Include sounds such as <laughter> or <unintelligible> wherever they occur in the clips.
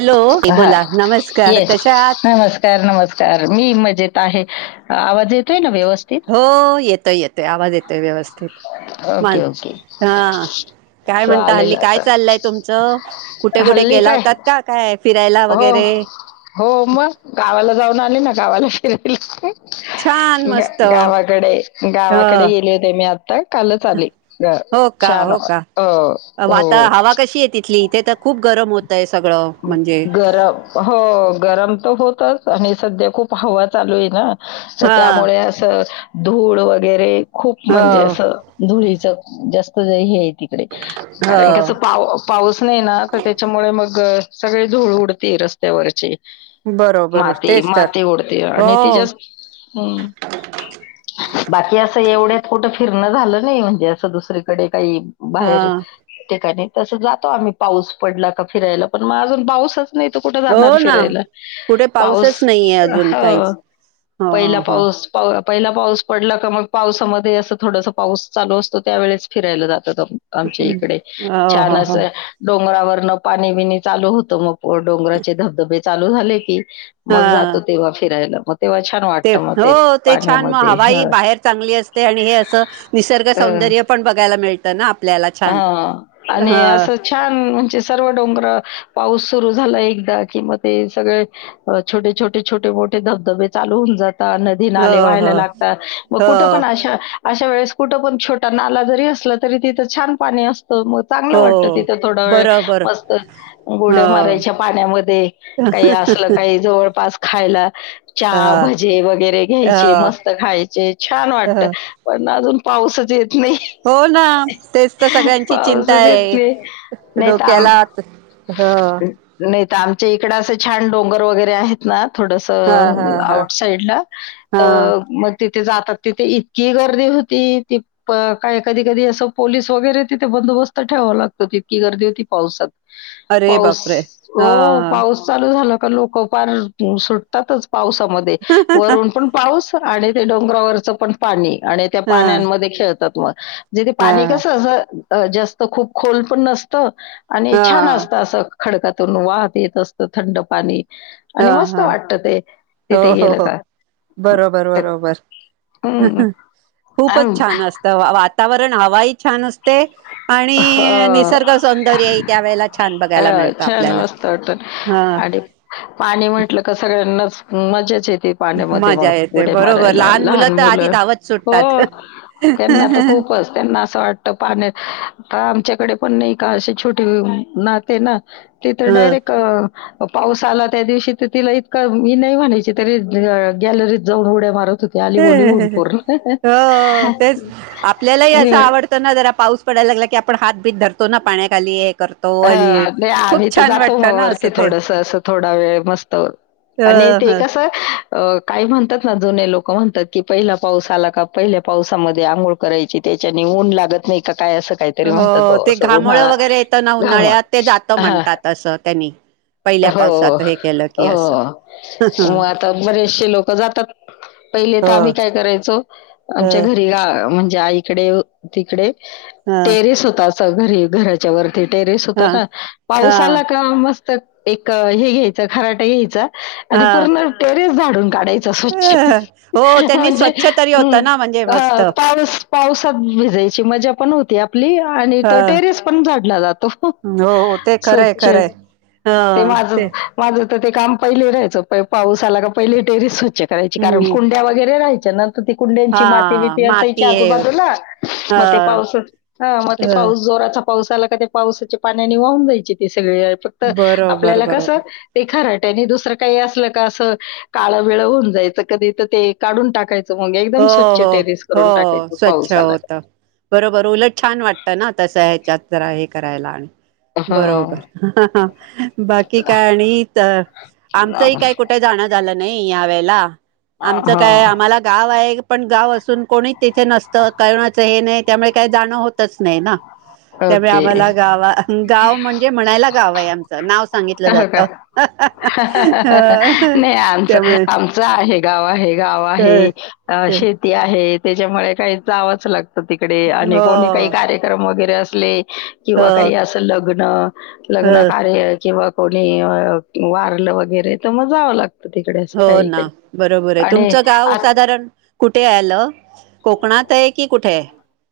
Hello हा बोला नमस्कार येस कशा आहात नमस् कार नमस्कार मी मजेत आहे, आवाज येतोय ना व्यवस्थित? हो येतोय येतोय आवाज येतोय व्यवस्थित, मान ओके ओके हा. काय म्हणता हल्ली? चालेल काय आता चाललंय तुमचं? कुठे कुठे हल्ली गेला काय होतात का काय फिरायला हो वगैरे? हो मग, गावाला जाऊन आले ना गावाला फिराल छान ग मस्त ह गावाकडे गावा कडे गेले होते मी आता कालच आले, हो का छान हो का अं हो किली तर खूप गरम होतय सगळं म्हणजे गरम हो गरम तर होतच आणि सध्या खूप हवा चालू आहे ना तर हा त्यामुळे तर धूळ वगैरे खूप हो म्हणजे असं धुळीच जास्त हे ती अरे कारण कस हो पाऊ पाऊस नाही ना तर त्याच्यामुळे मग सगळी धूळ उडते. रस्त्यावरची बरोबर हा ते तेच तर माती उडते. आणि ती हो ज्याचं हम्मं बाकी असं एवढ्यात कुठ फिरणं झालं नाही. म्हणजे असं दुसरीकडे काही. हा बाहेर ठिकाणी तस, जातो आम्ही पाऊस पडला का, फिरायला पण म अजून पाऊसच- नाय त कुठं जाणार हो ना फिरायला कुठे पाऊस पाऊसच नाहीये अजून ह- काहीच हो पहिला हो पाऊस पाऊ पहिला पाऊस पडला का मग पावसामध्ये असं थोडस पाऊस चालू असतो त्या वेळेस फिरायला जातात आम्ही - हो आमच्या इकडे छान हो हो असं, डोंगरावरन पाणी बीणी चालू होतं मग, डोंगराचे धबधबे चालू झाले की, हा मग, जातो तेव्हा फिरायला मग तेव्हा छान ते वाटतं मग हो ते छान म पाण्यामध्ये. हवा ही हं. बाहेर चांगली असते. आणि हे असं, निसर्ग हं. सौंदर्य पण बघायला मिळतं ना आपल्याला छान हां. अ आणि ह असं छान म्हणजे सर्व डोंगर पाऊस सुरू झाला. एकदा की, म ते सगळे, छोटे, छोटे, छोटे मोठे धबधबे चालू होऊन जाता ते हो नाले व्हायला हो लागता. मग कुठं हो पण अशा- अशा वेळेस कुठं पण छोटा नाला जरी असला तरी तिथं छान पाणी असतो. मग चांगलं हो वाटत तिथं थोड वेळ बरोबर मस्त, हो उड्या मारायच्या पाण्यामध्ये म हे असलं काही जवळपास खायला ह चहा, भजे वगैरे ह घ्यायचे. मस्त खायचे छान वाटत. ह पण अजून पाऊसच येत नाय. हो ना तेच त सगळ्यांची चिंता पाऊसच येत आये नाही. डोक्याला हा नाय त आमच्या इकड असं छान डोंगर वगैरे आहे ना थोडस हा हा हा आऊट साईड ला हा त मग तिथे जातात. तिथे इतकी गर्दी होते. तीत का काय कधी कधी असं पोलीस वगैरे तिथे बंदोबस्त ठेवावा लागतो. तितकी गर्दी होती पावसात. अरे पाऊस बापरे ओ हा हा पाऊस चालू झाला का लोक पार <unintelligible> सुटताच पावसामध्ये वरून पण पाऊस आणि ते डोंगरावरच पण पाणी आणि त्या हा पाण्यांमध्ये खेळतात म जे ते पाणी कसं असं जास्त खूप खोल पण नसत. आणि हा छान असत असं खडकातून वाहत येत असत थंड पाणी आणि हा मस्त हा वाटत ते हो तिथे हो गेलं हो, का. बरोबर बरोबर तर हं. खूपच अं, छान असतं. वातावरण हवा ही छान असते. आणि हो. अ, निसर्ग सौंदर्य ही त्यावेेळेला छान बघायला अ, मिळतं छान आपल्याला मस्त वाटतं. ह आणि पाणी म्हंटलं का सगळ्यांनाच मजाच येते. पाण्यामध्ये म मजा येते उड्या बरोबर मारायला लहान तर आधी मुलं धावत सुटतात हो त्यांना त खूपच, त्यांना असं वाट पाण्यात हा आमच्याकडे पण नाय का छोटे वाहते ना तिथ ह डायरेक्ट अ म पाऊस आला त्या दिवशी त तिला इतकं, मी नाही म्हणायची तरी गॅलरीत जाऊन उड्या मारत होत हो ओ तेच आपल्यालाही असं आवड तो ना जरा पाऊस पडायला लागला की, आपण हात बित धरतो ना पाण्याखाली हे कर ह नाय आम्ही त जातो म असं वरती ते थोडस असं थोडा वेळ मस्त अ आणि ते ह कसं अ काही म्हणतात ना, जुने लोक म्हणतात की, पहिला पाऊस आला का पहिल्या पावसामध्ये आंघोळ रायची त्यांच्या नी ऊन लागत नाही का काय असं काहीतरी म्हणतात भा हो असं घामोळं उन्हाळा. वगैरे ते येतं ना घामा उन्हाळ्यात ते जात हां. म्हणतात असं त्यांनी पहिल्या हो पावसात हे केलं की हो असं मग आता बरेचशे लोक जातात पहिले हो. तर आम्ही काय करायचो ह आमच्या घरी ग म्हणजे आई तिकडे तिकडे ह टेरेस होता असा घरी घराच्या वर टेरेस ह होत ना हा पावसाला का मस्त एक हे घ्यायचं खराटा घ्यायच. आणि हा. पूर्ण टेरेस झाडून काढायचं स्वच्छ हो त्यांनी म्हणजे स्वच्छ तरी हम्म. होतं ना म्हणजे अ मस्त. पावस पावसात भिजायची मजा पण होती आपली आणि ह टेरेस पण झाडतो झाडला जातो हो हो, ते खरंय स्वच्छ खरंय. ह ते माझं माझं तर ते काम पहिले राहायचं प पाऊस आला का पहिले टेरिस स्वच्छ करायचं करायची कारण हम्म कुंड्या वगैरे राहायच्या ना ती कुंड्यांची हा माती बीती असायची माती हे. आजूबाजूला ह मग ते पाऊस हा मग ते ह पाऊस जोराचा पाऊस आला का ते पावसाच्या पाण्याने वाहून जायचं ते सगळी तर बरोबर आपल्याला बरोबर. कसं ते खराटनी दुसरं काही असलं का असं काळं वेळ होऊन जायचं कधी तर ते काढून टाकायचं मग हो एकदम स्वच्छ हो टेरिस करून हो टाकायचं स्वच्छ पाऊस आला. होत. बरोबर उलट छान वाटतं ना तसं ह्याच्यात जरा हे करायला आणि. हो बरोबर बाकी काय आणि तर आमचंही काय कुठे जाणं झालं नाही या वेळेला आमचं हा काय आम्हाला गाव आहे पण गाव असून कोणी तिथे नसतं कोणाचं हे नाही त्यामुळे काही जाणं होतच नाही ना त्यामुळे ओके आम्हाला गाव गाव म्हणजे म्हणायला गाव आहे आमचं नाव सांगितलं हो का जातं. ह हं हं त्यामुळे. हे गाव आहे हे गाव अं, आहे हो शेती आहे त्यांच्यामुळे काही जावंच लागतं. तिकडे आणि कोणी काही हो कार्यक्रम वगैरे असले किंवा हो काही असं लग्न. ह लग्न कार्य किंवा कोणी वारलं वगैरे तर मग जावं लागतं. तिकडे असं हो ना काही-काही. बरोबर आहे आणि तुमचं गाव आत साधारण कुठे आलं कोकणात आहे की कुठे आहे.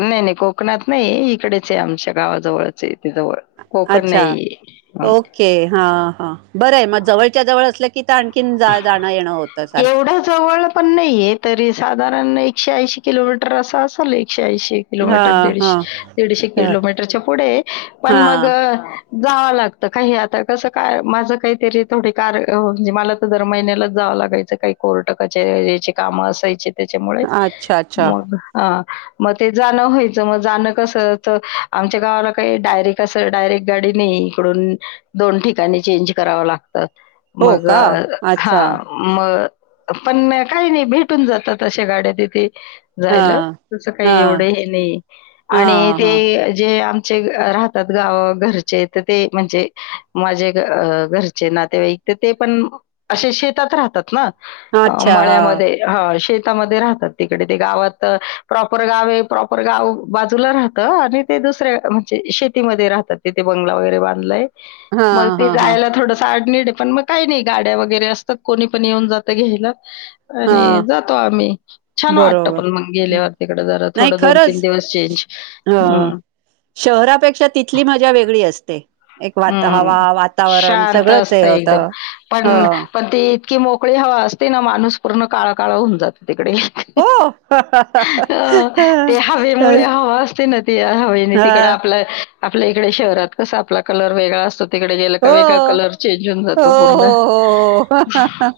नाही नाही कोकणात नाही इकडेच आहे आमच्या गावाजवळच आहे जवळ. कोकण अच्छा नाहीये. हं. ओके हा हा बरं आहे मग जवळच्या जवळ असलं की तर आणखी कन जा जाण येणं होत सारखं एवढ्या जवळ पण नाहीये तरी साधारण एकशे ऐंशी किलोमीटर असं असेल एकशे ऐंशी किलोमीटर हा हा दीडशे दीडशे ह किलोमीटरच्या पुढे पण मग हा जावं लागत काही आता कसं काय माझं काहीतरी थोडी कार म्हणजे मला दर महिन्यालाच जावं लागायचं काही कोर्ट कचेरीची कामं असायचीच त्यांच्यामुळे अच्छा अच्छा मग ह मग ते जाणं व्हायचं मग जाणं कसं तर आमच्या गावाला काही डायरेक्ट तस डायरेक्ट गाडी नाही इकडून दोन ठिकाणी चेंज कराव लागतं हो मग का हा अच्छा मग पण काही नाही भेटून जातात अशा गाड्या तिथे हा जायलं तुझं हा काही एवढं हे नाही हा आणि हा ते जे आम जे राहतात गावा घरचे तर ते म्हणजे माझे घरचे नातेवाईक ते ते पण असे शेतात राहतात ना अच्छा हा मळ्यामध्ये ह शेतामध्ये राहतात तिकडे ते गावात प्रॉपर गावे प्रॉपर गाव बाजूला राहतं आणि ते दुसऱ्या म्हणजे शेतीमध्ये राहतात तिथे बंगला वगैरे बांधलाय हा मग ते हा हा जायला थोडस आड, निड पण मग काही नाही. गाड्या वगैरे असतात. कोणी पण येऊन जातं घ्यायला हा आणि जातो आम्ही. छान वाटतं बरोबर पण मग हं. गेलेवर तकडे जरा थोडं दोन, तीन दिवस चेंज. अ हं, शहरापेक्षा तिथली मजा वेगळी असते. एक वात हं. हवा वातावरण शांत सगळंच हे असतं एकदम. होतं. ह... पण पण ती इतकी मोकळी हवा असते ना, माणूस पूर्ण काळा, काळ होऊन जातो तिकडे. हो हा अ ते हवेमुळे हवा असते ना ती हवेने तिकड. आप आपल्या इकडे शहरात कस आपला कलर वेगळा असतो. तिकडे गेला का हो वेगळा हो कलर चेंज होऊन जातो हो पूर्ण. हो हो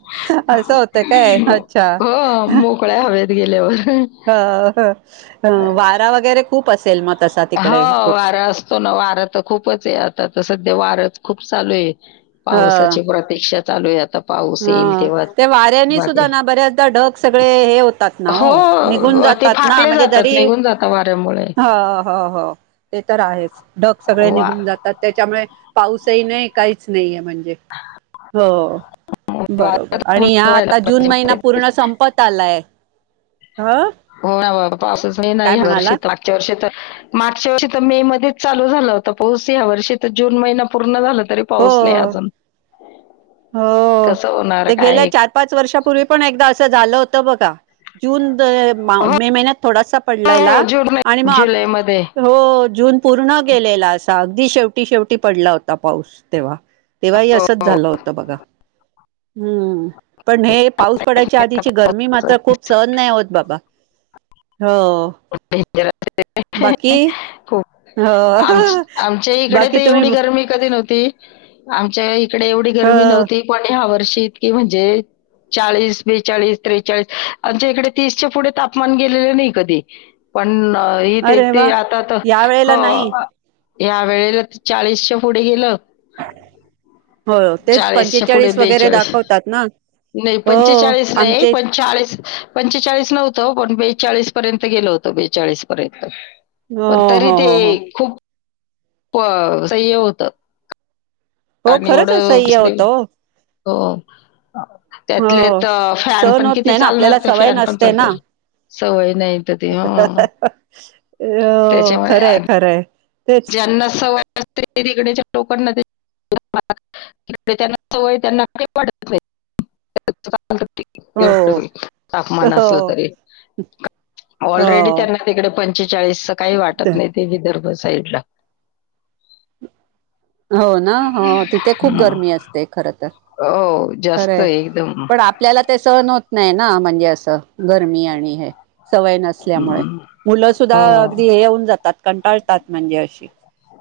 असं होतं काय, अच्छा! <inaudible> क हवेत गेल्यावर. ह वारा वगैरे खूप असेल मग <inaudible> तस हा वारा असतो ना वारा तर खूपच आहे. आता तर सध्या वाराच खूप चालू आहे. ह पावसाची प्रती्षा चालू आहे आता. पाऊस हा येईल तेव्हा ते वाऱ्यानी सुद्धा बाकी ना बऱ्याचदा ढग सगळे हे होतात ना हो, निघून जात. ते <inaudible> ात ना फाकले म्हणजे जातात जरी निघून जातात वाऱ्यामुळे. ह, हो, हो. ते तर आहेच, ढग सगळे वा निघून जातात. त्याच्यामुळे पाऊसही नाही काहीच नाहीये म्हणजे. हो. वारा बरोबर तर आणि ह्या बंद व्हायला आता जून महिना पूर्ण संपत आलाय. ह हो ना बा <inaudible> बा असच मी काय नाही <inaudible> म्हणालात वर्षगच्या वर्षी तर <inaudible> मार्चच्या वर्षी तर मे मध्येच चालू झाला होता <inaudible> पाोस या वर्षी तर जून महिना पूर्ण झाला तरी. <inaudible> <inaudible> हो पाहोचणे अजून हो, कसं होणार ते गेल्या काय च पाच <inaudible> वर्षापूर् पण एक अस झालं होत बघा जून हो मे महिन्यात थोडासा. <inaudible> पड हो हो जून <inaudible> नाही, मग जुलै मध्ये हो जून पूर्ण गेलेला असा अगदी शेवटी, शेवटी पडला होता पाऊस तेव्हा. तेव्हाही हो असंच हो झालं होतं बघा. हम्म, पण हे पाऊस पडायच्या आधीची गरमी मात्र खूप सहन नाही होत <inaudible> बाबा हो. रा बाकी <unintelligible> <inaudible> हो खप आम आमच्या इकडे तर बाकी तुम्ही एवढी हो गरमी कधी नव्हती. आमच्या इकडे एवढी गर्मी नव्हती. पण ह्या वर्षीत <inaudible> की म्हणजे. चाळीस, बेचाळीस, त्रेचाळीस आमच्या इकडे. तीस पुढे तापमान गेलेलं नाही कधी. पण ह ते अरे ते वा आता तर या हो. वेळेला नाही या वेळेला चाळीसच्या पुढे गेलं. हो तेच चाळीसच्या पुढे पंचेचाळीस वगैरे, बेचाळीस दाखवतात ना. नाही हो पंचेचाळीस नाही आमचे <inaudible> पंचेचाळीस पंचेचाळीस नव्हतं पण बेचाळीस पर्यंत गेलो होतो. बेचाळीस पर्यंत, हो पण तरी हो ते हो हो खूप <inaudible> स होत. हो आणि <inaudible> खरंच एवढंस असह्य होतं <inaudible> हो हो त्यातले हो तर फॅन सहन पण होत किती नाही ना चालणार आपल्याला ते सवय फॅन पण नसते ना चालत. सवय नाही तर, अ खरंय, खरंय तेच. <unintelligible> <inaudible> त्यांना सवयडेच्या लोकांना <inaudible> तडे त्यांना सवय त्यांना का <inaudible> वाटत नाही हो एव तापमान असलं हो तरी ऑलरेडी त्यांना हो तिकडे पंचेचाळीस काही वाटत नाही ते विदर्भ साईड ला हो ना हो तिथे खूप हम्म. गर्मी असते खर तर हो जास्त खरंय आहे एकदम पण आपल्याला ते सहण होत नाही ना म्हणजे असं गरमी आणि हे सवय नसल्यामुळे हम्म. मुलं सुद्धा हो अगदी हे येऊन जातात कंटाळतात म्हणजे अशी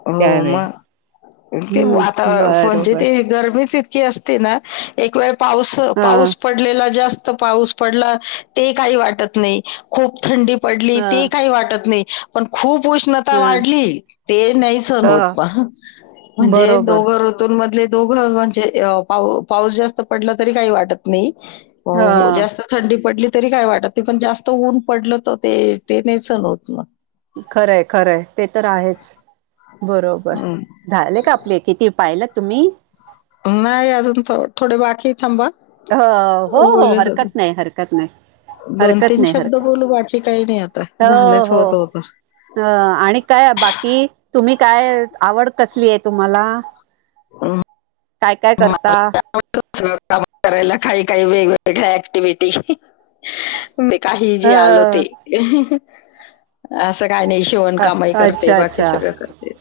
हो त्यावेळ मग ते हम्म वातावरण म्हणजे बरोबर ते गरमी इतकी असते ना एक वेळ पाऊस हा पाऊस पडलेला जास्त पाऊस पडला ते काही वाटत नाही खूप थंडी पडली हा ते काही वाटत नाही पण खूप उष्णता हा वाढली ते नाही सहन होत हा पण म्हणजे बरोबर दोघ ऋतू मधले दोघ म्हणजे पाऊस जास्त पडला तरी काही वाटत नाही हो हा जास्त थंडी पडली तरी काय वाटत त पण जास्त ऊन पडलं तर ते ते नाहीं सहन होत मग खरंय खरंय ते तर आहेच बरोबर हं. झाले का आपले किती पाहिल तुम्ही नाही अजून थोडे बाकी थांबा अ हो हो हरकत नाही हरकत नाही दोन हरकत तीन नाही शब्द हरकत बोलू बाकी काही नाही आता हो झालेच हो होत होत अ आणि काय बाकी तुम्ही काय आवड कसली आहे तुम्हाला अ काय काय करता काम करायला काही काही वेगवेगळ्या ऍक्टिव्हटी ते काही ह जे आल ते असं काही नाही शिवणकाम कामही करते अच्छा बाकी अच्छा सगळं करते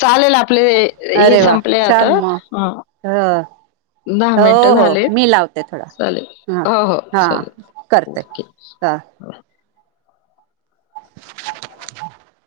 चालेल आपले हे अरे वा संपले आता. छान म हां. हा हो मिनिटं हो झाले. मी लावते थोडा चालेल. हा हो, हो. हा चालेल. करते ओके. हां <unintelligible>